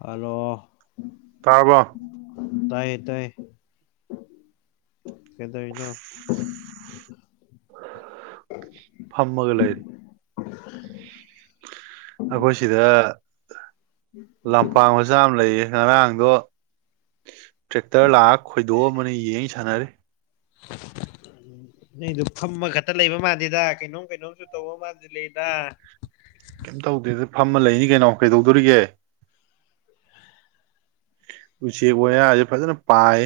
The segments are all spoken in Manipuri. ꯍꯜꯂꯣ ꯇꯥꯔꯕꯣ ꯇꯥꯏ ꯇꯥꯏ ꯀꯩꯗꯧꯋꯤꯅꯣ ꯐꯝꯃꯒ ꯂꯩꯔꯤ ꯑꯩꯈꯣꯏ ꯁꯤꯗ ꯂꯝꯄꯥꯛ ꯃꯆꯥ ꯑꯝ ꯂꯩꯌꯦ ꯉꯔꯥꯡꯗꯣ ꯇ꯭ꯔꯦꯛꯇꯔ ꯂꯥꯛꯑ ꯈꯣꯏꯗꯣꯛ ꯑꯃꯅ ꯌꯦꯡ ꯁꯥꯟꯅꯔꯦ ꯅꯩꯗ ꯐꯝꯃ ꯈꯛꯇ ꯂꯩꯕ ꯃꯥꯥꯟꯗꯦꯗ ꯀꯩꯅꯣꯝ ꯀꯩꯅꯣꯝꯁꯨ ꯇꯧꯕ ꯃꯥꯥꯟꯖꯂꯩꯗ ꯀꯩꯝ ꯇꯧꯗꯦꯗ ꯐꯝꯃ ꯂꯩꯅꯤ ꯀꯩꯅꯣ ꯀꯩꯗꯧꯗꯣꯔꯤꯒꯦ ꯎꯆꯦꯛ ꯋꯥꯌꯥꯁꯦ ꯐꯖꯅ ꯄꯥꯏ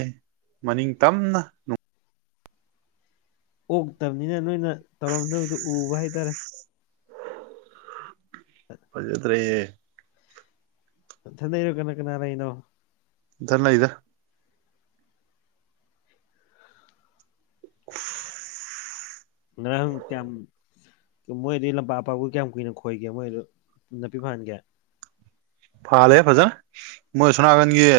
ꯃꯅꯤꯡ ꯇꯝꯅ ꯑꯣꯛꯇꯕꯅꯤꯅ ꯅꯣꯏꯅ ꯇꯧꯔꯝꯗꯕꯗꯨ ꯎꯕ ꯍꯥꯏꯇꯥꯔꯦ ꯄꯖꯠꯇꯦ ꯊꯗꯩꯅꯣ ꯀꯅꯥ ꯀꯅꯥꯔꯩꯅꯣ ꯔ ꯂꯩꯗ [unintelligible] ꯉ꯭ꯔꯍ ꯇꯝ ꯃꯣꯏꯗꯤ ꯂꯝꯄꯥꯛ ꯑꯄꯥꯛꯕꯨ ꯀꯌꯥꯝ ꯀꯨꯏꯅ ꯈꯣꯏꯒꯦ ꯃꯣꯏꯗ ꯅꯥꯄꯤ ꯐꯍꯟꯒꯦ ꯐꯥꯂꯦ ꯐꯖꯅ ꯃꯣꯏꯁꯣꯅ ꯍꯥꯏꯒꯥꯟ ꯌꯦ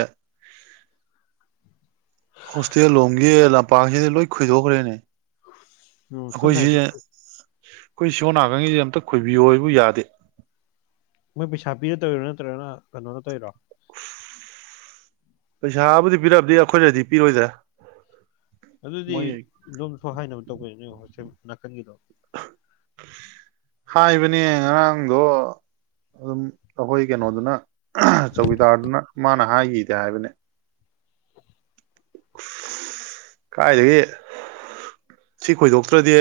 ꯍꯣꯁꯇꯦꯜ ꯂꯣꯝꯒꯤꯦ ꯂꯝꯄꯥꯛꯁꯤꯗꯤ ꯂꯣꯏ ꯈꯣꯏꯗꯣꯛꯈ꯭ꯔꯦꯅꯦ ꯎ ꯑꯩꯈꯣꯏꯁꯤꯁꯦ ꯁꯣ ꯥꯏꯇ ꯑꯩꯈꯣꯏ ꯁꯤꯣ ꯅꯥꯀꯪꯉꯁꯦ ꯑꯝꯇ ꯈꯣꯏꯕꯤꯌꯣꯕꯨ ꯌꯥꯗꯦ ꯃꯣꯏ ꯄꯩꯁꯥ ꯄꯤꯗ ꯇꯧꯔꯣ ꯅꯠꯇ꯭ꯔꯒꯅ ꯀꯩꯅꯣꯅ ꯇꯧꯔꯣ ꯄꯩꯁꯥꯕꯨꯗꯤ ꯄꯤꯔꯕꯗꯤ ꯑꯩꯈꯣꯏꯅꯗꯤ ꯄꯤꯔꯣꯏꯗ꯭ꯔꯦ ꯑꯗꯨꯗꯤ ꯑꯗꯨꯣꯝꯁꯨ ꯍꯥꯏꯥꯏꯅꯕ ꯇꯧꯕꯅꯤꯅꯦ ꯍꯣꯁ ꯅꯥꯀꯟꯒꯤꯗꯣ ꯍꯥꯏꯕꯅꯦ ꯉꯔꯥꯡꯗꯣ ꯑꯗꯨꯝ ꯑꯩꯈꯣꯏ ꯀꯩꯅꯣꯗꯨꯅ ꯆꯧꯀꯤꯗꯥꯔꯗꯨꯅ ꯃꯥꯅ ꯍꯥꯏꯈꯤꯗꯦ ꯍꯥꯏꯕꯅꯦ ꯀꯥꯏꯗꯨꯗꯒꯤꯦ ꯁꯤ ꯈꯣꯏꯗꯣꯛꯇ꯭ꯔꯗꯤ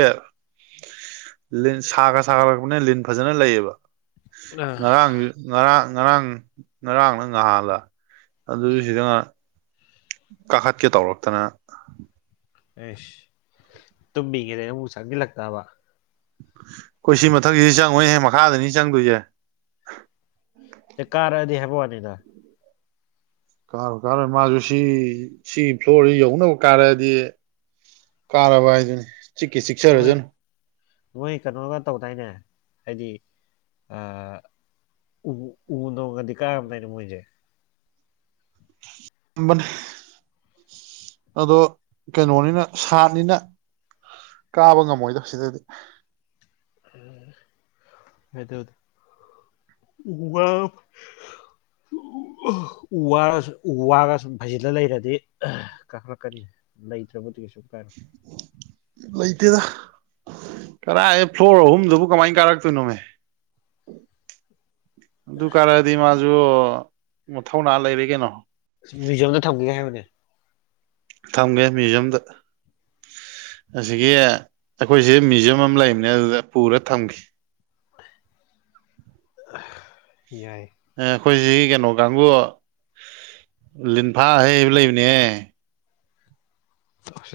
ꯂꯤ ꯁꯥ ꯈ ꯁꯥꯒꯔꯛꯄꯅ ꯂꯤꯟ ꯐꯖꯅ ꯂꯩꯌꯦꯕ ꯉꯔꯥꯡꯁꯨ ꯉꯔꯥꯡ ꯉꯔꯥꯡ ꯉꯔꯥꯡꯅ ꯉꯍꯥꯜꯂ ꯑꯗꯨ ꯁꯤꯗꯅ ꯀꯥꯈꯠꯀꯦ ꯇꯧꯔꯛꯇꯅ ꯑꯦꯁ ꯇꯨꯝꯕꯤꯒꯦꯗ ꯑꯃꯨꯛ ꯆꯪꯁꯤꯜꯂꯛꯇꯕ ꯑꯩꯈ ꯁꯤ ꯃꯊꯛꯁꯤꯗꯤ ꯆꯪꯉꯣꯏꯍ ꯃꯈꯥꯗꯅꯤ ꯆꯪꯗꯣꯏꯁꯦ ꯀꯔꯗꯍ ꯐꯋꯥꯅꯤꯗ ꯀꯥꯔꯣꯏ ꯀꯥꯔꯣꯏ ꯃꯥꯁꯨ ꯁꯤ ꯁꯤꯒꯤ ꯐ꯭ꯂꯣꯔꯁꯤ ꯌꯧꯅꯕ ꯀꯥꯔꯛꯗꯤ ꯀꯥꯔꯕ ꯍꯥꯏꯗꯨꯅꯤ ꯆꯤꯛꯈꯤ ꯃꯣꯏ ꯆꯤꯛꯆꯔꯖꯅꯨ ꯃꯣꯏ ꯀꯩꯅꯣꯒ ꯇꯧꯗꯥꯏꯅꯦ ꯍꯥꯏꯗꯤ ꯎ ꯎꯗꯣꯡꯒꯗꯤ ꯀꯥꯔꯝꯗꯏꯩꯅ ꯃꯣꯏꯁꯦ ꯝꯕ ꯑꯗꯣ ꯀꯩꯅꯣꯅꯤꯅ ꯁꯥꯠꯅꯤꯅ ꯀꯥꯕ ꯉꯝꯃꯣꯏꯗꯧ ꯁꯤꯗꯗꯤ ꯍꯗ ꯑꯗꯨ ꯎ ꯋꯥ ꯎ ꯋꯥꯔ ꯎ ꯋꯥꯔꯒ ꯁꯨꯝ ꯐꯩꯖꯤꯜꯂ ꯂꯩꯔꯗꯤ ꯀꯥꯊꯔꯛꯀꯅꯤ ꯂꯩꯇ꯭ꯔꯦꯕꯨ ꯂꯩꯇꯗ ꯀꯔꯥꯏ ꯐ꯭ꯂꯣꯔ ꯑꯍꯨꯝꯗꯨꯕꯨ ꯀꯃꯥꯏ ꯀꯥꯔꯛꯇꯣꯏꯅꯣꯅꯦ ꯑꯗꯨ ꯀꯥꯔꯗꯤ ꯃꯥꯁꯨ ꯊꯊꯧꯅꯥ ꯂꯩꯔꯦ ꯀꯩꯅꯣ ꯃ꯭ꯌꯨꯖꯤꯌꯝꯗ ꯊꯝꯒꯦ ꯍꯥꯏꯕꯅꯦ ꯒꯦ ꯃꯌꯨꯖꯤꯌꯝꯗ ꯑꯁꯤꯒꯤ ꯑꯩꯈꯣꯏꯁ ꯃ꯭ꯌꯨꯖꯌꯝ ꯑꯃ ꯂꯩꯕꯅꯦ ꯑꯗꯨꯗ ꯄꯨꯔ ꯊꯝꯈꯤ ꯌꯥꯏ ꯑꯩꯈꯣꯏꯁꯤ ꯀꯩꯅꯣ ꯀꯥꯡꯕꯨ ꯂꯤꯟꯐꯥ ꯍꯩꯕ ꯂꯩꯕꯅꯦ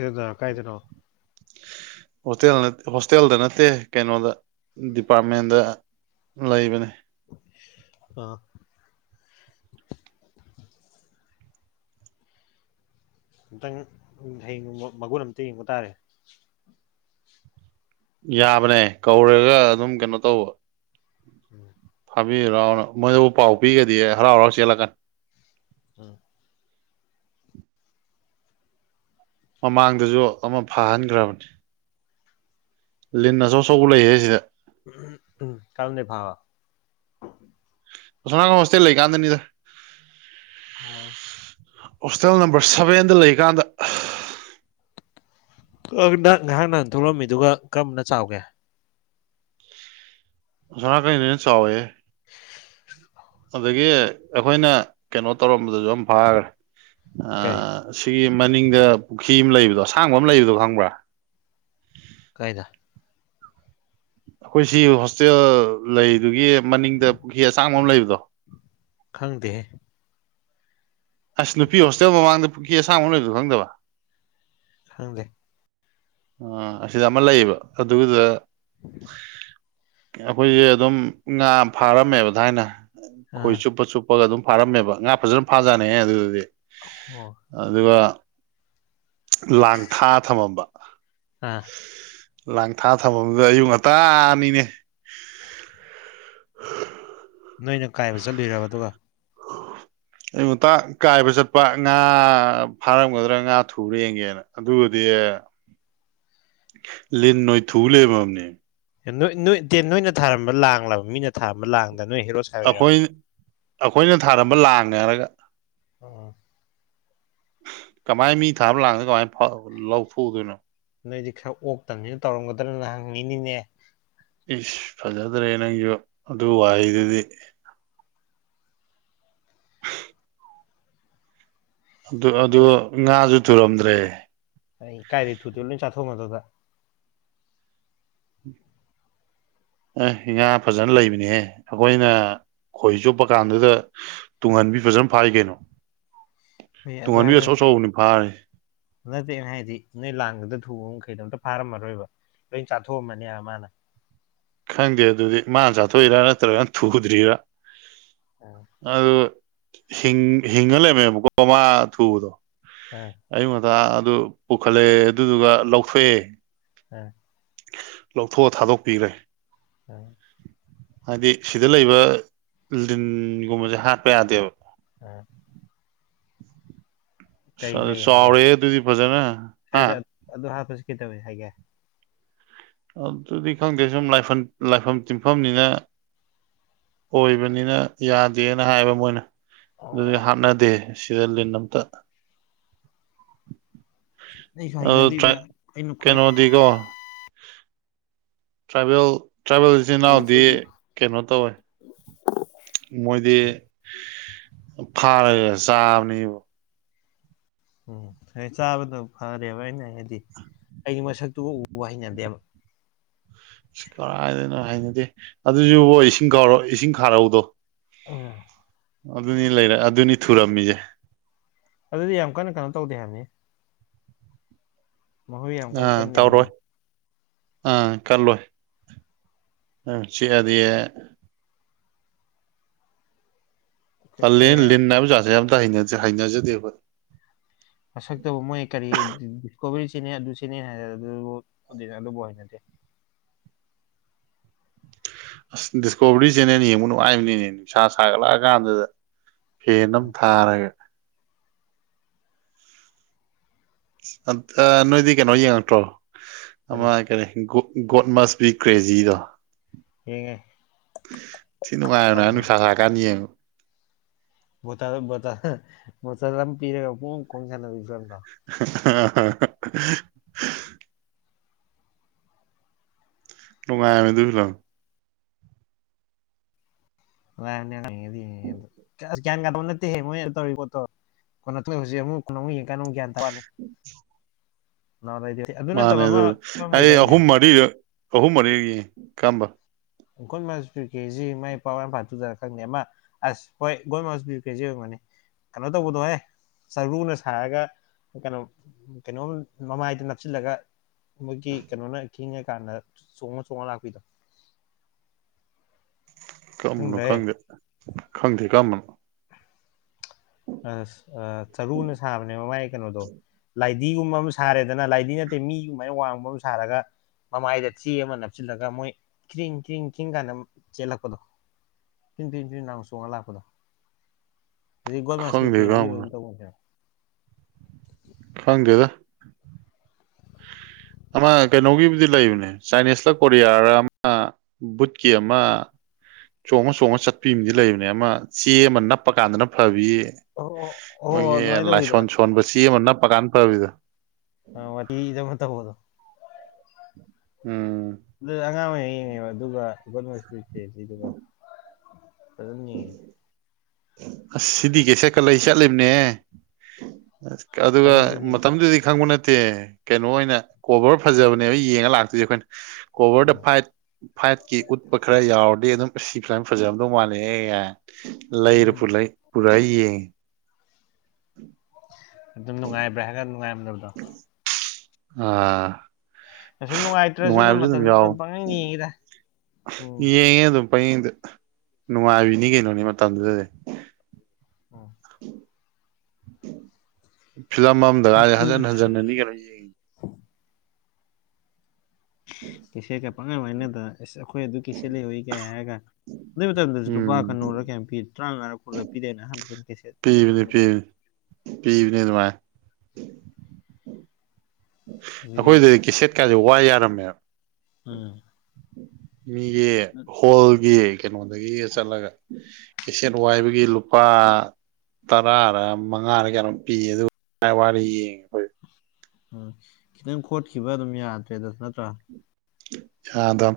ꯦꯗ ꯀꯥꯏꯗꯅ ꯍꯣꯁꯇꯦꯜ ꯍꯣꯁꯇꯦꯜꯗ ꯅꯠꯇꯦ ꯀꯩꯅꯣꯗ ꯗꯤꯄꯥꯔꯠꯃꯦꯟꯗ ꯂꯩꯕꯅꯦ ꯑ ꯑꯨꯇꯪ ꯍꯕ ꯃꯒꯨꯟ ꯑꯃꯝꯇ ꯌꯦꯡꯕ ꯇꯥꯔꯦ ꯌꯥꯕꯅꯦ ꯀꯧꯔꯒ ꯑꯗꯨꯝ ꯀꯩꯅꯣ ꯇꯧꯕ ꯎꯝ ꯊꯥꯕꯤꯔꯑꯣ ꯃꯣꯏꯗꯕꯨ ꯄꯥꯎ ꯄꯤꯒꯗꯤ ꯍꯔꯥꯎ ꯍꯔꯥꯎ ꯆꯦꯜꯂꯀꯅꯤ ꯎꯝ ꯃꯃꯥꯡꯗꯁꯨ ꯑꯃ ꯐꯍꯟꯈ꯭ꯔꯕꯅꯤ ꯂꯤꯟꯅꯁꯨꯧꯆꯧꯕ ꯂꯩꯍꯦ ꯁꯤꯗ ꯎꯝ ꯀꯔꯝꯗꯤ ꯐꯥꯕ ꯁꯅ ꯀꯣ ꯃꯁꯇ ꯂꯩ ꯀꯥꯟꯗꯅꯤꯗ ꯑꯣ ꯍꯣꯁꯇꯦꯜ ꯅꯝꯕꯔ ꯁꯚꯦꯟꯗ ꯂꯩꯀꯥꯟꯗ ꯅ ꯉꯥꯏꯍꯥꯛ ꯅꯍꯥꯟ ꯊꯣꯛꯂꯝꯃꯤꯗꯨ ꯀꯔꯝꯅ ꯆꯥꯎꯒꯦ ꯑꯣꯅ ꯀꯩꯅꯅꯦꯅ ꯆꯥꯎꯋꯦ [inaudible] ꯑꯗꯒꯤ ꯑꯩꯈꯣꯏꯅ ꯀꯩꯅꯣ ꯇꯧꯔꯝꯕꯗꯨꯁꯨ ꯌꯥꯝ ꯐꯥꯈ꯭ꯔꯦ ꯀꯔꯤ ꯑꯁꯤꯒꯤ ꯃꯅꯤꯡꯗ ꯄꯨꯈ꯭ꯔꯤ ꯑꯃ ꯂꯩꯕꯗꯣ ꯑꯁꯥꯡꯕ ꯑꯃ ꯂꯩꯕꯗꯣ ꯈꯪꯕ꯭ꯔꯥ ꯀꯥꯏꯗ ꯑꯩꯈꯣꯏ ꯁꯤ ꯍꯣꯁꯇꯦꯜ ꯂꯩꯗꯨꯒꯤ ꯃꯅꯤꯡꯗ ꯄꯨꯈꯤ ꯑꯁꯥꯡꯕ ꯑꯃ ꯂꯩꯕꯗꯣ ꯈꯪꯗꯦꯍꯦ ꯑꯁ ꯅꯨꯄꯤ ꯍꯣꯁꯇꯦꯜ ꯃꯃꯥꯡꯗ ꯄꯨꯈ꯭ꯔꯤ ꯑꯁꯥꯃꯛꯗꯨ ꯈꯪꯗꯕ ꯍꯪꯒꯦ ꯑ ꯑꯁꯤꯗ ꯑꯃ ꯂꯩꯌꯦꯕ ꯑꯗꯨꯒꯤꯗ ꯑꯩꯈꯣꯏꯁꯦ ꯑꯗꯨꯝ ꯉꯥ ꯐꯥꯔꯝꯃꯦꯕ ꯊꯥꯏꯅ ꯈꯣꯏ ꯑꯥ ꯆꯨꯞꯄ ꯆꯨꯞꯄꯒ ꯑꯗꯨꯝ ꯐꯥꯔꯝꯃꯦꯕ ꯉꯥ ꯐꯖꯅ ꯐꯥꯖꯥꯠꯅꯤꯍꯦ ꯑꯗꯨꯗꯗꯤ ꯑꯣ ꯑꯗꯨꯒ ꯂꯥꯡ ꯊꯥꯛꯑ ꯊꯝꯃꯝꯕ ꯑꯥ ꯂꯥꯡ ꯊꯥ ꯊꯐꯝꯗꯨꯗ ꯑꯌꯨꯛ ꯉꯟꯇꯥꯅꯤꯅꯦ ꯅꯣꯏꯅ ꯀꯥꯏꯕ ꯆꯠꯂꯨꯔꯕ ꯑꯗꯨꯒ ꯑꯣ ꯑꯌꯨꯛ ꯉꯟꯇ ꯀꯥꯏꯕ ꯆꯠꯄ ꯉꯥ ꯐꯥꯔꯝꯒꯗ꯭ꯔꯥ ꯉꯥ ꯊꯨꯕꯔ ꯌꯦꯡꯒꯦꯅ ꯑꯗꯨꯒꯗꯤ ꯂꯤꯟꯑꯣꯏ ꯊꯨ ꯂꯩꯕꯝꯅꯦ ꯅꯣꯏꯅ ꯊꯥꯔꯝꯕ ꯂꯥꯡꯂꯕ ꯃꯤꯅ ꯊꯥꯔꯝꯕ ꯂꯥꯡꯗ ꯅꯣꯏ ꯍꯦꯔꯣ ꯁꯥꯔꯨꯏꯔꯕ ꯑꯩꯈꯣꯏ ꯑꯩꯈꯣꯏꯅ ꯊꯥꯔꯝꯕ ꯂꯥꯡꯅꯦ ꯍꯥꯌꯔꯒꯥ ꯎꯝ ꯀꯃꯥꯏꯅ ꯃꯤ ꯊꯥꯕ ꯂꯥꯡꯗ ꯀꯃꯥꯏꯅ ꯂꯧꯊꯣꯛꯎꯗꯣꯏꯅꯣ ꯅꯣꯏꯗꯤ ꯈꯔ ꯑꯣꯛꯇꯕꯅꯤꯅ ꯇꯧꯔꯝꯒꯗ꯭ꯔꯅ ꯍꯪꯉꯤꯅꯤꯅꯦ ꯏꯁ ꯐꯖꯗ꯭ꯔꯦ ꯅꯪꯁꯨ ꯑꯗꯨ ꯋꯥꯍꯩꯗꯨꯗꯤ ꯑꯗꯨ ꯑꯗꯨ ꯑꯩꯅ ꯉꯥꯁꯨ ꯊꯨꯔꯝꯗ꯭ꯔꯦ ꯑꯩ ꯀꯥꯏꯗꯩ ꯊꯨꯗꯣꯏꯅꯣ ꯂꯣꯏ ꯆꯥ ꯊꯣꯛ ꯑꯃꯗꯣꯏꯗ ꯑꯦ ꯉꯥ ꯐꯖꯅ ꯂꯩꯕꯅꯦꯍꯦ ꯑꯩꯈꯣꯏꯅ ꯈꯣꯏ ꯆꯨꯞꯄ ꯀꯥꯟꯗꯨꯗ ꯇꯨꯡꯍꯟꯕꯤ ꯐꯖꯅ ꯐꯥꯏ ꯀꯩꯅꯣ ꯑꯗꯨ ꯇꯨꯡꯍꯟꯕꯤ ꯍꯥꯏꯕ ꯑꯆꯧ ꯅꯠꯇꯦ ꯑꯆꯧꯕꯅꯤ ꯐꯥꯔꯤ ꯅꯠꯇꯦꯅ ꯍꯥꯏꯗꯤ ꯅꯣꯏ ꯂꯥꯡꯗꯨꯗ ꯊꯨꯕ ꯃꯈꯩꯗꯣ ꯑꯝꯇ ꯐꯥꯔꯝꯃꯔꯣꯏꯕ ꯂꯣꯏ ꯆꯥꯊꯣꯛꯑꯝꯃꯅꯦꯕ ꯃꯥꯅ ꯈꯪꯗꯦ ꯑꯗꯨꯗꯤ ꯃꯥꯅ ꯆꯥꯊꯣꯛꯏꯔꯥ ꯅꯠꯇ꯭ꯔꯒꯅ ꯊꯨꯗ꯭ꯔꯤꯔꯥ ꯑꯥ ꯑꯗꯨ ꯍꯤꯡꯉꯥ ꯂꯩꯔꯝꯃꯦꯕꯀꯣ ꯃꯥ ꯊꯨꯕꯗꯣ ꯑꯥ ꯑꯌꯨꯛ ꯉꯟꯇ ꯑꯗꯨ ꯄꯨꯈꯠꯂꯛꯑꯦ ꯑꯗꯨꯗꯨꯒ ꯂꯧꯊꯣꯛꯑꯦ ꯎꯝ ꯂꯧꯊꯣꯛꯑ ꯊꯥꯗꯣꯛꯄꯤꯈ꯭ꯔꯦ ꯎꯝ ꯍꯥꯏꯗꯤ ꯁꯤꯗ ꯂꯩꯕ ꯂꯤꯟꯒꯨꯝꯕꯁꯦ ꯍꯥꯠꯄ ꯌꯥꯗꯦꯕ ꯎꯝ ꯑ ꯂꯩ ꯍꯥꯏꯒꯦ ꯆꯔꯦ ꯑꯗꯨꯗꯤ ꯐꯖꯦꯅꯦ ꯍꯥ ꯀꯩꯗꯧꯏ ꯍꯥꯏꯒꯦ꯫ ꯑꯗꯨꯗꯤ ꯈꯪꯗꯦ ꯁꯨꯝ ꯂꯥꯏꯐꯝ ꯇꯤꯟꯐꯝꯅꯤꯅ ꯑꯣꯏꯕꯅꯤꯅ ꯌꯥꯗꯦꯅ ꯍꯥꯏꯕ ꯃꯣꯏꯅ ꯑꯗꯨꯗꯤ ꯑꯣ ꯍꯥꯠꯅꯗꯦ ꯁꯤꯗ ꯂꯤꯟ ꯑꯝꯇ ꯑꯩꯁꯨ ꯍꯩꯅꯗꯦꯗ ꯑ ꯑꯩꯅ ꯈ꯭ꯋꯥꯏ ꯀꯩꯅꯣꯗꯤꯀꯣ ꯇ꯭ꯔꯥꯏꯕꯦꯜ ꯇ꯭ꯔꯥꯏꯕꯦꯜ ꯏꯆꯤꯟ ꯏꯅꯥꯎꯗꯤ ꯀꯩꯅꯣ ꯇꯧꯋꯦ ꯃꯣꯏꯗꯤ ꯐꯥꯔꯒꯦ ꯆꯥꯕꯅꯦꯕ ꯎꯝ ꯍꯣꯏ ꯆꯥꯕꯗꯣ ꯐꯔꯦꯕ ꯑꯅꯦ ꯍꯥꯏꯗꯤ ꯑꯩꯗꯤ ꯃꯁꯛꯇꯨꯕꯨ ꯎꯕ ꯍꯩꯅꯗꯦꯕ ꯀꯔꯥꯏꯗꯅꯣ ꯍꯥꯏꯅꯗꯦ ꯑꯗꯨꯁꯨꯕꯣ ꯏꯁꯤꯡ ꯈꯥꯔꯧ ꯏꯁꯤꯡ ꯈꯥꯔꯧꯗꯣ ꯑ ꯑꯗꯨꯅꯤ ꯂꯩꯔꯦ ꯑꯗꯨꯅꯤ ꯊꯨꯔꯝꯃꯤꯁꯦ ꯑꯗꯨꯗꯤ ꯌꯥꯝ ꯀꯟꯅ ꯀꯩꯅꯣ ꯇꯧꯗꯦ ꯍꯥꯏꯕꯅꯤ ꯃꯈꯣꯏ ꯌꯥꯝ ꯀꯟꯅ ꯀꯟꯅ ꯌꯥꯝꯗ ꯑ ꯀꯜꯂꯣꯏ ꯆꯤꯥꯛ ꯑꯗꯤ ꯇꯜꯂꯦ ꯑꯦ ꯂꯤꯜ ꯍꯥꯏꯕꯥ ꯖꯥꯠꯁꯦ ꯑꯃ ꯇꯥ ꯍꯩꯅꯥꯖꯗꯦ ꯑꯁ ꯇꯧꯕ ꯃꯣꯏ ꯀꯥꯔꯤ ꯀꯣꯕꯤ ꯁꯤꯅꯤ ꯑꯗꯨ ꯁꯤꯅꯤ ꯍꯥꯏꯔ ꯑꯗꯨ ꯑꯗꯨꯕꯨ ꯍꯩꯅꯗꯦ ꯑꯁ ꯗꯤꯁꯀꯣꯕꯔꯤ ꯆꯦꯅꯦꯜ ꯌꯦꯡꯕ ꯅꯨꯡꯉꯥꯏꯕꯅꯤꯅꯦ ꯅꯨꯡꯁꯥ ꯁꯥꯒꯠꯂꯛꯑ ꯀꯥꯟꯗꯨꯗ ꯐꯦꯟ ꯑꯃ ꯊꯥꯔꯒ ꯑ ꯅꯣꯏꯗꯤ ꯀꯩꯅꯣ ꯌꯦꯡꯉꯛꯇ꯭ꯔꯣ ꯑꯃ ꯀꯔꯤ ꯣꯗ ꯃꯁꯕꯤ ꯀ꯭ꯔꯦꯖꯗ ꯌꯦꯡꯉꯦ ꯁꯤ ꯅꯨꯡꯉꯥꯏꯔ ꯅ ꯇꯧꯕꯗꯣ ꯅꯨꯡꯁꯥ ꯁꯥꯔꯀꯥꯟꯅꯤ ꯌꯦꯌꯦꯡꯉ ꯣ ꯃꯣꯁ ꯄꯤꯔꯦꯒꯨꯡ ꯀꯣꯟ ꯆꯂ ꯑ ꯂꯣꯡꯉꯥꯏꯃꯤ ꯁꯂꯣ ꯂꯅ ꯒ꯭ꯌꯥꯟ ꯀꯥꯕ ꯅꯠꯇꯦ ꯃꯣꯏꯅ ꯇꯧꯔꯤꯕ ꯄꯣꯠꯇꯣ ꯀ ꯅ ꯍꯧꯖꯤꯛꯨꯛ ꯀ ꯑꯃꯨꯛ ꯌꯦ ꯀ ꯭ꯌꯥꯟ ꯊꯥ ꯃꯥꯅꯦ ꯃꯥꯅꯦ ꯑꯗꯨ ꯐꯤꯂꯝ ꯑꯩ ꯂꯩꯗꯥꯏꯅꯦ ꯑꯍꯨꯝ ꯃꯔꯤ ꯑꯍꯨꯝ ꯃꯔꯤ ꯀꯝꯕ ꯒꯣꯜ ꯃꯥꯆ ꯄꯤꯌꯨ ꯀꯦꯖꯤꯁꯤ ꯃꯥꯏ ꯄꯋꯥꯄꯥ ꯇꯨꯗꯔ ꯈꯪꯗꯦ ꯑꯃ ꯑꯁ ꯍꯣꯏ ꯒꯣꯜ ꯃꯥꯁ ꯄꯤꯌꯨ ꯀꯦꯖꯤ ꯑꯣꯏꯔꯒꯅꯤ ꯀꯩꯅꯣ ꯇꯕꯨꯗꯣ ꯍꯥꯏꯦ ꯆꯔꯨꯅ ꯁꯥꯔꯒ ꯀꯩꯅꯣ ꯀꯩꯅꯣꯝ ꯃꯃꯥꯏꯗ ꯅꯞꯁꯤꯜꯂꯒ ꯃꯣꯏꯒꯤ ꯀꯩꯅꯣꯅ ꯈꯤꯉ ꯀꯥꯟꯗ ꯆꯣꯡꯉ ꯆꯣꯡꯉ ꯂꯥꯛꯄꯤꯗꯣ ꯀꯝꯕꯅꯣ ꯈꯪꯗ꯭ꯔꯦ ꯈꯪꯗꯦ ꯈꯪꯗꯦ ꯀꯔꯝꯕꯅꯣ ꯑ ꯆꯔꯨꯅ ꯁꯥꯕꯅꯦ ꯃꯃꯥꯏ ꯀꯩꯅꯣꯗꯣ ꯗꯤꯒꯨꯝꯕ ꯑꯃ ꯁꯥꯔꯦꯗꯅ ꯂꯥꯏꯙꯗꯤ ꯅꯠꯇꯦ ꯃꯤ ꯑꯗꯨꯃꯥꯏꯅ ꯋꯥꯡꯕ ꯑꯃ ꯁꯥꯔꯒ ꯃꯃꯥꯏꯗ ꯆꯦ ꯑꯃ ꯅꯞꯁꯤꯜꯂꯒ ꯃꯣꯏ ꯀ꯭ꯔꯤꯡ ꯀ꯭ꯡ ꯭ꯡ ꯀꯥꯏꯅ ꯆꯦꯜꯂꯛꯄꯗꯣ ꯏꯤꯟ ꯊ ꯏꯤꯟꯊꯨ ꯅꯨ ꯆꯣꯡꯉꯒ ꯂꯥꯛꯄꯗꯣ ꯒꯣꯜ ꯃꯥꯁꯄꯤ ꯈꯪꯗꯦ ꯄꯦꯖꯤ ꯀꯔꯝꯕꯅꯣ ꯍꯪꯦꯗ ꯍ ꯑꯃ ꯀꯩꯅꯣꯒꯤꯕꯨꯗꯤ ꯂꯩꯕꯅꯦ ꯆꯥꯏꯅꯤꯁꯂ ꯀꯣꯔꯤꯌꯥꯔ ꯑꯃ ꯕꯨꯠꯀꯤ ꯑꯃ ꯆꯣꯡꯉ ꯆꯣꯡꯉ ꯆꯠꯄꯤꯝꯗꯤ ꯂꯩꯕꯅꯦ ꯑꯃ ꯆꯦ ꯑꯃ ꯅꯞꯄ ꯀꯥꯟꯗꯅ ꯐꯕꯤ ꯑꯣ ꯑꯣ ꯃꯣꯏꯒꯤ ꯑꯗꯨꯃꯥꯏꯅ ꯇꯧꯕꯤꯗꯣ ꯂꯥꯏꯁꯣꯟ ꯁꯣꯟꯕ ꯆꯦ ꯑꯃ ꯅꯞꯄꯀꯥꯟ ꯐꯕꯤꯗ ꯑ ꯋꯥꯗꯤ ꯏ ꯃ ꯇ ꯍꯣꯗꯨ ꯎꯝ ꯑꯗꯨ ꯑꯉꯥꯡ ꯑꯣꯏꯅ ꯌꯦꯡꯉꯦꯕ ꯑꯗꯨꯒ ꯑꯩꯗꯨꯒ ꯑꯗꯨꯅꯤ ꯑꯁ ꯁꯤꯗꯤ ꯀꯩ ꯁꯀꯠꯂ ꯆꯠꯂꯤꯕꯅꯦ ꯑꯗꯨꯒ ꯃꯇꯝꯗꯨꯗꯗꯤ ꯃꯇꯝꯗꯨꯗꯤ ꯈꯪꯕ ꯅꯠꯇꯦ ꯅꯠꯇꯦ ꯀꯩꯅꯣ ꯑꯣꯏꯅ ꯀꯣꯕꯔ ꯐꯖꯕꯅꯦꯕ ꯌꯦꯡꯉ ꯂꯥꯛꯇꯣꯏꯁꯦ ꯑꯩꯈꯣꯏꯅ ꯀꯣꯚꯔ ꯗ ꯎꯝ ꯐꯥꯏꯠ ꯐꯥꯏꯠꯀꯤ ꯎꯠꯄ ꯈꯔ ꯌꯥꯎꯔꯗꯤ ꯑꯗꯨꯝ ꯁꯤ ꯐ꯭ꯂꯥꯝ ꯐꯖꯕꯗꯧ ꯃꯥꯜꯅꯦ ꯂꯩꯔ ꯄꯨ ꯂꯩ ꯄꯨꯔꯥ ꯌꯦꯡꯉꯦ ꯎꯝ ꯑꯗꯨꯝ ꯅꯨꯡꯉꯥꯏꯕ꯭ꯔꯥ ꯍꯥꯏꯒ ꯅꯨꯡꯉꯥꯏꯔꯝꯗꯕꯗꯣ ꯑꯥ ꯑ ꯅꯨꯡꯉꯥꯏꯇ꯭ꯔꯁꯨ ꯑꯗꯨꯝ ꯅꯨꯡꯉꯥꯏꯕꯁꯨ ꯃꯇꯝꯗꯨꯗ ꯌꯥꯎꯕꯅꯦ ꯑꯗꯨꯝ ꯄꯪꯅꯤꯡ ꯌꯦꯡꯉꯤꯗ ꯎꯝ ꯌꯦꯡꯉꯦ ꯑꯗꯨꯝ ꯄꯌꯦꯡꯗ ꯅꯨꯡꯉꯥꯏꯕꯤꯅꯤ ꯀꯩꯅꯣꯅꯤ ꯃꯇꯝꯗꯨꯗꯗꯤ ꯎꯝ ꯎꯝ ꯐꯤꯂꯝ ꯑꯃꯗ ꯀꯥꯏꯗꯤ ꯍꯟꯖꯟ ꯍꯟꯖꯤꯟꯅꯅꯤꯒ ꯂꯣꯏ ꯌꯦꯡꯉꯤ ꯀꯩꯆꯦꯠꯀ ꯄꯪꯉꯝ ꯍꯥꯏꯅꯗꯅ ꯑꯦꯁ ꯑꯩꯈꯣꯏ ꯑꯗꯨ ꯀꯩꯆꯦꯠ ꯂꯩꯍꯏ ꯀꯦ ꯍꯥꯏꯔꯒ ꯑꯗꯨ ꯃꯇꯝꯗꯁꯨ ꯂꯨꯄꯥ ꯎꯝ ꯀꯅꯣꯔꯨꯔ ꯀꯌꯥꯝ ꯄꯤ ꯇꯔꯥꯉꯥ ꯀꯣꯂ ꯄꯤꯗꯦꯅ ꯑꯍꯥꯟꯕꯁꯨ ꯄꯤꯕꯅꯤ ꯄꯤꯅꯤ ꯄꯤꯕꯅꯦ ꯑꯗꯨꯃꯥꯏ ꯑꯗꯨꯒꯤ ꯑꯩꯈꯣꯏꯗꯗꯤ ꯀꯦꯁꯦꯠꯀꯥꯁꯦ ꯋꯥ ꯌꯥꯔꯝꯃꯦꯕ ꯎꯝ ꯃꯤꯒꯤ ꯍꯣꯜꯒꯤ ꯀꯩꯅꯣꯗꯒꯤꯒ ꯆꯠꯂꯒ ꯀꯦꯁꯦꯠ ꯋꯥꯏꯕꯒꯤ ꯂꯨꯄꯥ ꯇꯔꯥꯔ ꯃꯉꯥꯔ ꯀꯌꯥꯣꯝ ꯄꯤꯌꯦ ꯑꯗꯨ ꯋꯥꯔꯤ ꯌꯦꯡꯉꯦꯣꯏ ꯎꯝ ꯈꯤꯇꯪ ꯈꯣꯠꯈꯤꯕ ꯑꯗꯨꯝ ꯌꯥꯗ꯭ꯔꯦꯗꯁꯨ ꯅꯠꯇ꯭ꯔꯥ ꯌꯥꯗꯝ